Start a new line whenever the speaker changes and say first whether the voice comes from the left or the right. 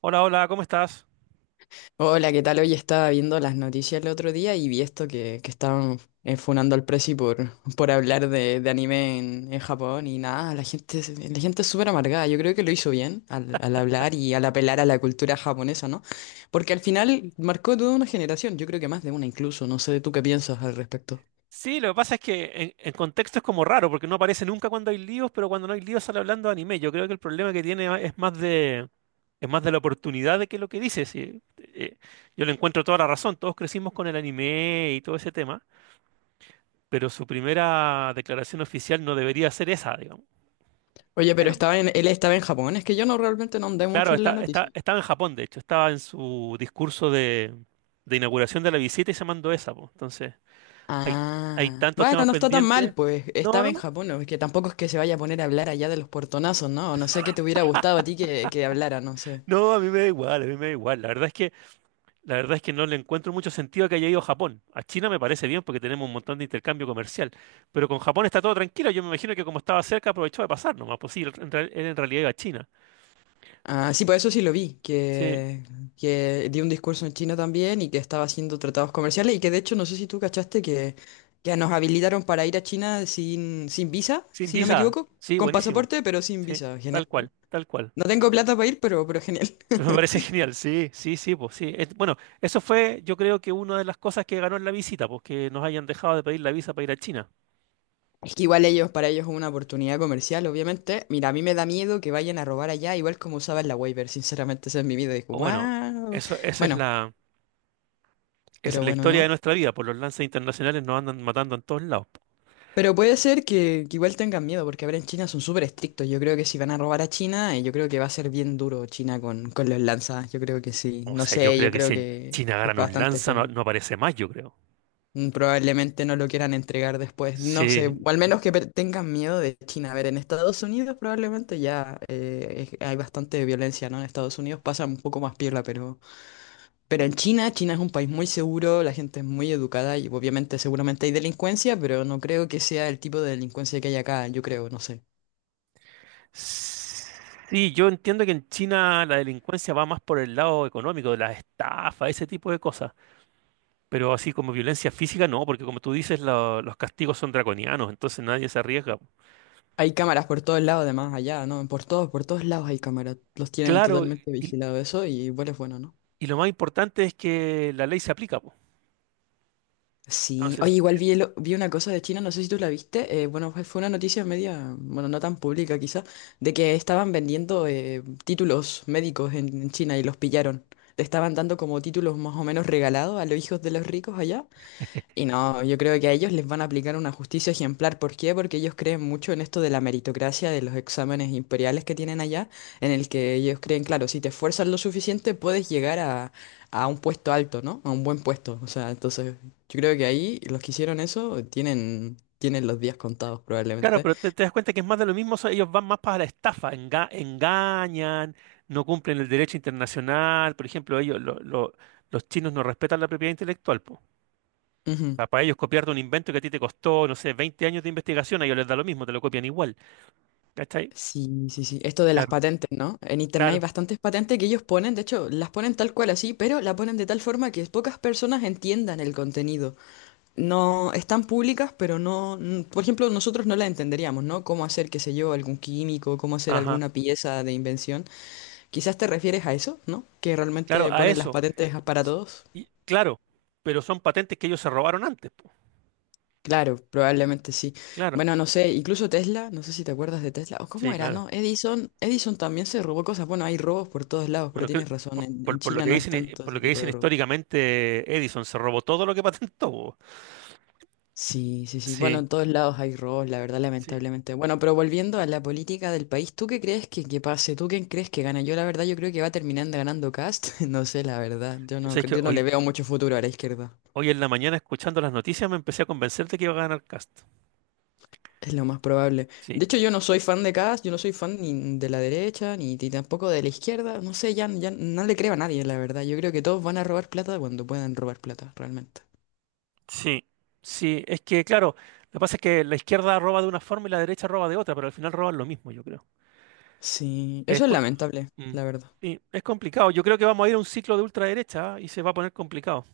right: Hola, hola, ¿cómo estás?
left: Hola, ¿qué tal? Hoy estaba viendo las noticias el otro día y vi esto que estaban funando al Prezi por hablar de anime en Japón y nada, la gente es súper amargada. Yo creo que lo hizo bien al hablar y al apelar a la cultura japonesa, ¿no? Porque al final marcó toda una generación, yo creo que más de una incluso, no sé tú qué piensas al respecto.
right: Sí, lo que pasa es que en contexto es como raro, porque no aparece nunca cuando hay líos, pero cuando no hay líos sale hablando de anime. Yo creo que el problema que tiene es más de la oportunidad de que lo que dices. Sí. Yo le encuentro toda la razón, todos crecimos con el anime y todo ese tema, pero su primera declaración oficial no debería ser esa, digamos.
left: Oye, pero
right: Pero,
left: él estaba en Japón, es que yo no realmente no andé
right: claro,
left: mucho en
right: está,
left: la
right: está,
left: noticia.
right: estaba en Japón, de hecho, estaba en su discurso de inauguración de la visita y se mandó esa, po. Entonces, hay, hay
left: Ah,
right: tantos
left: bueno,
right: temas
left: no está tan mal,
right: pendientes.
left: pues
right: No,
left: estaba en
right: no,
left: Japón, ¿no? Es que tampoco es que se vaya a poner a hablar allá de los portonazos, ¿no? No sé qué te hubiera gustado a ti que hablara, no sé.
right: no, a mí me da igual, a mí me da igual. La verdad es que no le encuentro mucho sentido a que haya ido a Japón. A China me parece bien porque tenemos un montón de intercambio comercial, pero con Japón está todo tranquilo. Yo me imagino que como estaba cerca aprovechó de pasar nomás. Pues sí, él en realidad iba a China.
left: Ah, sí, pues eso sí lo vi,
right: Sí,
left: que dio un discurso en China también y que estaba haciendo tratados comerciales y que de hecho no sé si tú cachaste que nos habilitaron para ir a China sin visa,
right: sin
left: si no me
right: visa.
left: equivoco,
right: Sí,
left: con
right: buenísimo.
left: pasaporte, pero sin
right: Sí,
left: visa, genial.
right: tal cual, tal cual.
left: No tengo
right: Sí.
left: plata para ir, pero genial.
right: Pero me parece genial. Sí, sí, sí, pues sí. Bueno, eso fue, yo creo que una de las cosas que ganó en la visita, pues que nos hayan dejado de pedir la visa para ir a China.
left: Es que igual ellos, para ellos es una oportunidad comercial, obviamente. Mira, a mí me da miedo que vayan a robar allá, igual como usaban la waiver, sinceramente, ese es mi miedo. Digo,
right: O bueno,
left: wow.
right: eso,
left: Bueno,
right: Esa es
left: pero
right: la
left: bueno,
right: historia de
left: ¿no?
right: nuestra vida, por los lanzas internacionales nos andan matando en todos lados.
left: Pero puede ser que igual tengan miedo, porque ahora en China son súper estrictos. Yo creo que si van a robar a China, yo creo que va a ser bien duro China con los lanzas. Yo creo que sí.
right: O
left: No
right: sea, yo
left: sé, yo
right: creo que
left: creo
right: si en
left: que
right: China
left: es
right: agarran un
left: bastante
right: lanza no,
left: feo.
right: no aparece más, yo creo.
left: Probablemente no lo quieran entregar después. No sé,
right: Sí,
left: o al menos que tengan miedo de China. A ver, en Estados Unidos probablemente ya hay bastante violencia, ¿no? En Estados Unidos pasa un poco más piola, pero en China, China es un país muy seguro, la gente es muy educada y obviamente seguramente hay delincuencia, pero no creo que sea el tipo de delincuencia que hay acá, yo creo, no sé.
right: sí, yo entiendo que en China la delincuencia va más por el lado económico, de las estafas, ese tipo de cosas. Pero así como violencia física, no, porque como tú dices, los castigos son draconianos, entonces nadie se arriesga.
left: Hay cámaras por todos lados, además, allá, ¿no? Por todos lados hay cámaras. Los tienen
right: Claro,
left: totalmente
right: y,
left: vigilado eso y igual es bueno, ¿no?
right: y lo más importante es que la ley se aplica, po.
left: Sí,
right: Entonces,
left: oye, igual vi una cosa de China, no sé si tú la viste, fue una noticia media, bueno, no tan pública quizá, de que estaban vendiendo títulos médicos en China y los pillaron. Le estaban dando como títulos más o menos regalados a los hijos de los ricos allá y no, yo creo que a ellos les van a aplicar una justicia ejemplar. ¿Por qué? Porque ellos creen mucho en esto de la meritocracia, de los exámenes imperiales que tienen allá, en el que ellos creen, claro, si te esfuerzas lo suficiente puedes llegar a un puesto alto, ¿no? A un buen puesto. O sea, entonces yo creo que ahí los que hicieron eso tienen los días contados
right: claro,
left: probablemente.
right: pero te das cuenta que es más de lo mismo, o sea, ellos van más para la estafa, engañan, no cumplen el derecho internacional, por ejemplo, ellos, los chinos no respetan la propiedad intelectual, po. O
left: Ujú.
right: sea, para ellos copiarte un invento que a ti te costó, no sé, 20 años de investigación, a ellos les da lo mismo, te lo copian igual, ¿cachai?
left: Sí, sí, sí. Esto de las
right: Claro,
left: patentes, ¿no? En internet hay
right: claro,
left: bastantes patentes que ellos ponen, de hecho, las ponen tal cual así, pero la ponen de tal forma que pocas personas entiendan el contenido. No, están públicas, pero no, n- por ejemplo, nosotros no la entenderíamos, ¿no? Cómo hacer, qué sé yo, algún químico, cómo hacer
right: ajá,
left: alguna pieza de invención. Quizás te refieres a eso, ¿no? Que
right: claro,
left: realmente
right: a
left: ponen las
right: eso,
left: patentes para todos.
right: y, claro, pero son patentes que ellos se robaron antes, po.
left: Claro, probablemente sí.
right: Claro,
left: Bueno, no sé, incluso Tesla, no sé si te acuerdas de Tesla, o cómo
right: sí,
left: era,
right: claro.
left: ¿no? Edison también se robó cosas. Bueno, hay robos por todos lados, pero
right: Bueno,
left: tienes razón,
right: por,
left: en
right: por- por lo
left: China
right: que
left: no es
right: dicen,
left: tanto
right: por
left: ese
right: lo que
left: tipo
right: dicen
left: de robo.
right: históricamente, Edison se robó todo lo que patentó, po.
left: Sí, sí, sí. Bueno,
right: Sí.
left: en todos lados hay robos, la verdad,
right: Sí.
left: lamentablemente. Bueno, pero volviendo a la política del país, ¿tú qué crees que pase? ¿Tú quién crees que gana? Yo la verdad, yo creo que va terminando ganando Cast. No sé, la verdad.
right: Sabes que
left: Yo no
right: hoy,
left: le veo mucho futuro a la izquierda.
right: hoy en la mañana escuchando las noticias me empecé a convencer de que iba a ganar Cast.
left: Es lo más probable.
right: Sí,
left: De hecho, yo no soy fan de Cast, yo no soy fan ni de la derecha, ni tampoco de la izquierda. No sé, ya no le creo a nadie, la verdad. Yo creo que todos van a robar plata cuando puedan robar plata, realmente.
right: sí, sí. Es que, claro, lo que pasa es que la izquierda roba de una forma y la derecha roba de otra, pero al final roban lo mismo, yo creo.
left: Sí,
right: Es,
left: eso es
right: co-
left: lamentable,
right: Mm.
left: la verdad.
right: Sí, es complicado. Yo creo que vamos a ir a un ciclo de ultraderecha, ¿ah? Y se va a poner complicado.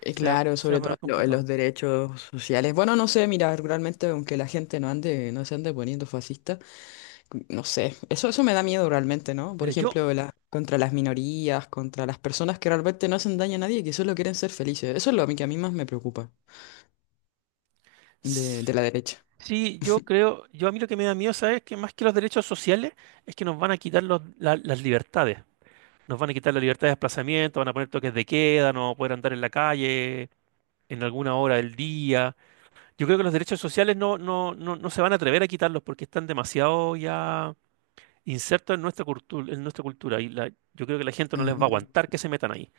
right: Se va,
left: Claro,
right: se va a poner
left: en los
right: complicado.
left: derechos sociales. Bueno, no sé, mira, realmente aunque la gente no ande, no se ande poniendo fascista, no sé, eso me da miedo realmente, ¿no? Por
right: Mira, yo
left: ejemplo, contra las minorías, contra las personas que realmente no hacen daño a nadie y que solo quieren ser felices. Eso es lo a mí que a mí más me preocupa de
right: s-
left: la derecha.
right: sí, yo creo, yo a mí lo que me da miedo, ¿sabes? Que más que los derechos sociales es que nos van a quitar las libertades. Nos van a quitar la libertad de desplazamiento, van a poner toques de queda, no vamos a poder andar en la calle en alguna hora del día. Yo creo que los derechos sociales no se van a atrever a quitarlos porque están demasiado ya insertos en nuestra cultura, en nuestra cultura. Yo creo que la gente no les va a
left: Ah.
right: aguantar que se metan ahí.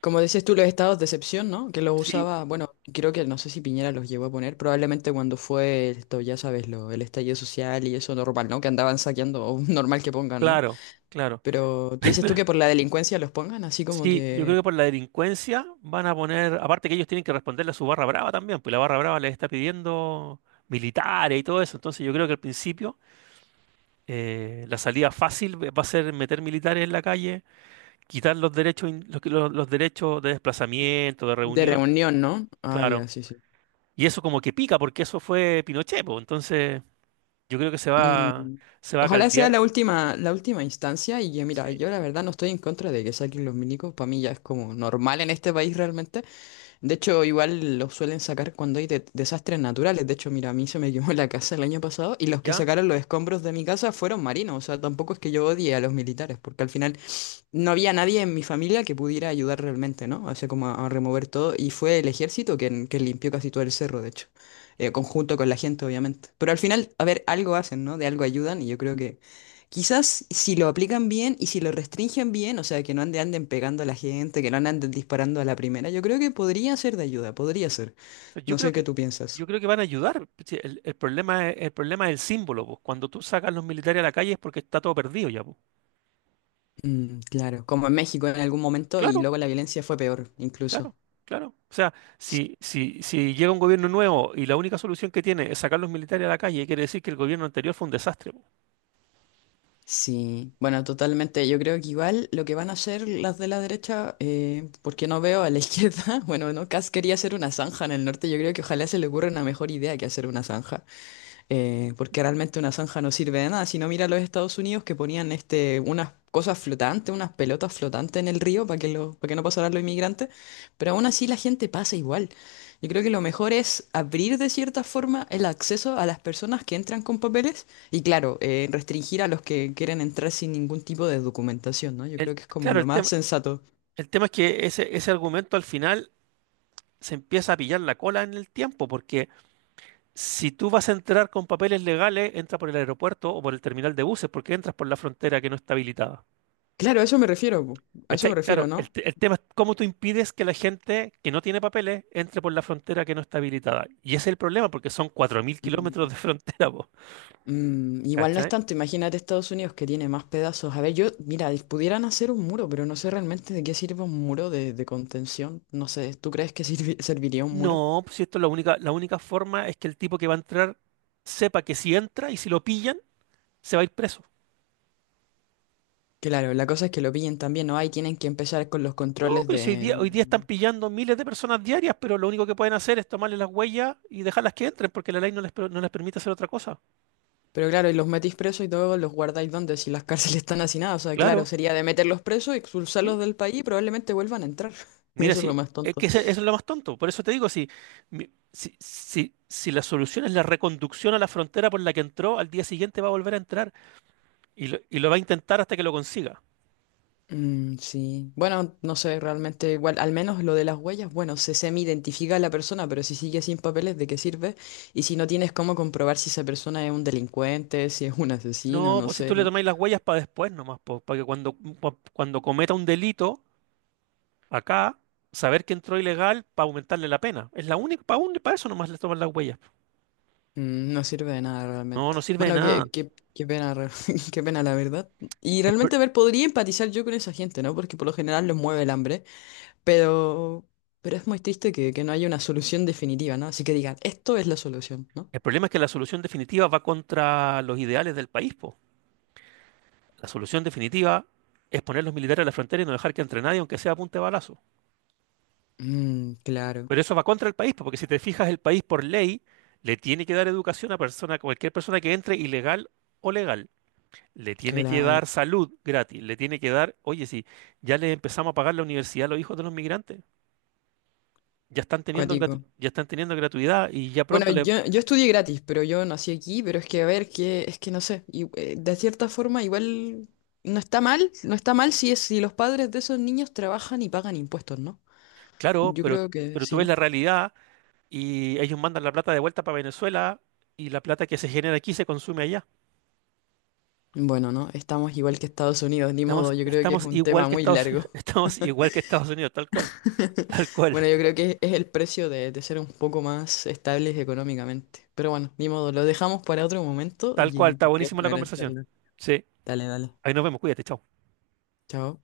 left: Como decías tú, los estados de excepción, ¿no? Que los
right: Sí,
left: usaba, bueno, creo que no sé si Piñera los llegó a poner, probablemente cuando fue esto, ya sabes, el estallido social y eso normal, ¿no? Que andaban saqueando, o normal que pongan, ¿no?
right: claro, claro.
left: Pero tú dices tú
right: Pero
left: que por la delincuencia los pongan así como
right: sí, yo
left: que
right: creo que por la delincuencia van a poner, aparte que ellos tienen que responderle a su barra brava también, pues la barra brava les está pidiendo militares y todo eso. Entonces yo creo que al principio la salida fácil va a ser meter militares en la calle, quitar los derechos, los derechos de desplazamiento, de
left: de
right: reunión,
left: reunión, ¿no? Ah,
right: claro.
left: ya, sí, sí.
right: Y eso como que pica, porque eso fue Pinochet, po. Entonces, yo creo que se va,
left: Mm,
right: se va a
left: ojalá sea
right: caldear.
left: la última instancia y yo, mira,
right: Sí,
left: yo la verdad no estoy en contra de que saquen los milicos, para mí ya es como normal en este país realmente. De hecho, igual los suelen sacar cuando hay desastres naturales. De hecho, mira, a mí se me quemó la casa el año pasado y los que
right: ¿ya?
left: sacaron los escombros de mi casa fueron marinos. O sea, tampoco es que yo odie a los militares, porque al final no había nadie en mi familia que pudiera ayudar realmente, ¿no? O sea, como a remover todo. Y fue el ejército quien limpió casi todo el cerro, de hecho. Conjunto con la gente, obviamente. Pero al final, a ver, algo hacen, ¿no? De algo ayudan y yo creo que quizás si lo aplican bien y si lo restringen bien, o sea, que no ande- anden pegando a la gente, que no anden disparando a la primera, yo creo que podría ser de ayuda, podría ser.
right: Yo
left: No
right: creo
left: sé qué
right: que,
left: tú
right: yo
left: piensas.
right: creo que van a ayudar. Sí, el problema es el símbolo, pues. Cuando tú sacas los militares a la calle es porque está todo perdido ya, pues.
left: Mm, claro, como en México en algún momento y
right: Claro.
left: luego la violencia fue peor,
right: Claro,
left: incluso.
right: claro. O sea, si llega un gobierno nuevo y la única solución que tiene es sacar los militares a la calle, quiere decir que el gobierno anterior fue un desastre, po.
left: Sí, bueno, totalmente. Yo creo que igual lo que van a hacer las de la derecha, porque no veo a la izquierda, bueno, no, Kass quería hacer una zanja en el norte, yo creo que ojalá se le ocurra una mejor idea que hacer una zanja porque realmente una zanja no sirve de nada. Si no, mira los Estados Unidos que ponían este, unas cosas flotantes, unas pelotas flotantes en el río para para que no pasaran los inmigrantes, pero aún así la gente pasa igual. Yo creo que lo mejor es abrir de cierta forma el acceso a las personas que entran con papeles y claro, restringir a los que quieren entrar sin ningún tipo de documentación, ¿no? Yo
right: El,
left: creo que es como
right: claro,
left: lo
right: el
left: más
right: tema,
left: sensato.
right: el tema es que ese argumento al final se empieza a pillar la cola en el tiempo, porque si tú vas a entrar con papeles legales, entra por el aeropuerto o por el terminal de buses, porque entras por la frontera que no está habilitada.
left: Claro, a eso me refiero, po, a eso me
right: ¿Cachai?
left: refiero,
right: Claro,
left: ¿no?
right: el tema es cómo tú impides que la gente que no tiene papeles entre por la frontera que no está habilitada. Y ese es el problema, porque son 4.000 kilómetros de frontera.
left: Mm, igual no es
right: ¿Cachai?
left: tanto, imagínate Estados Unidos que tiene más pedazos. A ver, yo, mira, pudieran hacer un muro, pero no sé realmente de qué sirve un muro de contención. No sé, ¿tú crees que serviría un muro?
right: No, pues si esto es la única forma es que el tipo que va a entrar sepa que si entra y si lo pillan, se va a ir preso.
left: Claro, la cosa es que lo pillen también, ¿no? Ahí tienen que empezar con los
right: No,
left: controles
right: pero si hoy
left: de...
right: día, hoy día están pillando miles de personas diarias, pero lo único que pueden hacer es tomarle las huellas y dejarlas que entren, porque la ley no les permite hacer otra cosa.
left: Pero claro, y los metís presos y luego los guardáis donde si las cárceles están hacinadas. O sea, claro,
right: Claro,
left: sería de meterlos presos, expulsarlos
right: sí.
left: del país y probablemente vuelvan a entrar.
right: Mira,
left: Eso es lo
right: sí,
left: más
right: es que
left: tonto.
right: eso es lo más tonto. Por eso te digo, si la solución es la reconducción a la frontera por la que entró, al día siguiente va a volver a entrar y lo va a intentar hasta que lo consiga.
left: Mm, sí. Bueno, no sé, realmente igual, al menos lo de las huellas, bueno, se semi-identifica a la persona, pero si sigue sin papeles, ¿de qué sirve? Y si no tienes cómo comprobar si esa persona es un delincuente, si es un asesino,
right: No,
left: no
right: pues si tú
left: sé,
right: le
left: ¿no?
right: tomáis las huellas para después nomás, pues, para que cuando, cuando cometa un delito acá, saber que entró ilegal para aumentarle la pena. Es la única, para eso nomás le toman las huellas.
left: Mm, no sirve de nada
right: No,
left: realmente.
right: no sirve de
left: Bueno,
right: nada.
left: qué pena, qué pena la verdad. Y
right: El, pro-
left: realmente, a ver, podría empatizar yo con esa gente, ¿no? Porque por lo general les mueve el hambre, pero, pero es muy triste que no haya una solución definitiva, ¿no? Así que digan, esto es la solución, ¿no?
right: el problema es que la solución definitiva va contra los ideales del país, po. La solución definitiva es poner los militares a la frontera y no dejar que entre nadie, aunque sea a punta de balazo.
left: Mm, claro,
right: Pero eso va contra el país, po, porque si te fijas, el país por ley le tiene que dar educación a cualquier persona que entre ilegal o legal. Le tiene que
left: claro.
right: dar salud gratis, le tiene que dar, oye, sí, ya les empezamos a pagar la universidad a los hijos de los migrantes,
left: Cuático.
right: ya están teniendo gratuidad y ya
left: Bueno,
right: pronto le,
left: yo estudié gratis, pero yo nací aquí, pero es que, a ver, es que no sé, de cierta forma igual no está mal si es, si los padres de esos niños trabajan y pagan impuestos, ¿no?
right: claro,
left: Yo
right: pero,
left: creo que
right: pero tú
left: sí,
right: ves
left: ¿no?
right: la realidad y ellos mandan la plata de vuelta para Venezuela y la plata que se genera aquí se consume allá.
left: Bueno, no, estamos igual que Estados Unidos, ni modo,
right: Estamos,
left: yo creo que es
right: estamos
left: un
right: igual
left: tema
right: que
left: muy
right: Estados,
left: largo.
right: estamos igual que Estados Unidos, tal cual, tal cual,
left: Bueno, yo creo que es el precio de ser un poco más estables económicamente. Pero bueno, ni modo, lo dejamos para otro momento
right: tal cual,
left: y
right: está
left: porque es
right: buenísima
left: una
right: la
left: gran
right: conversación.
left: charla.
right: Sí,
left: Dale, dale.
right: ahí nos vemos, cuídate, chao.
left: Chao.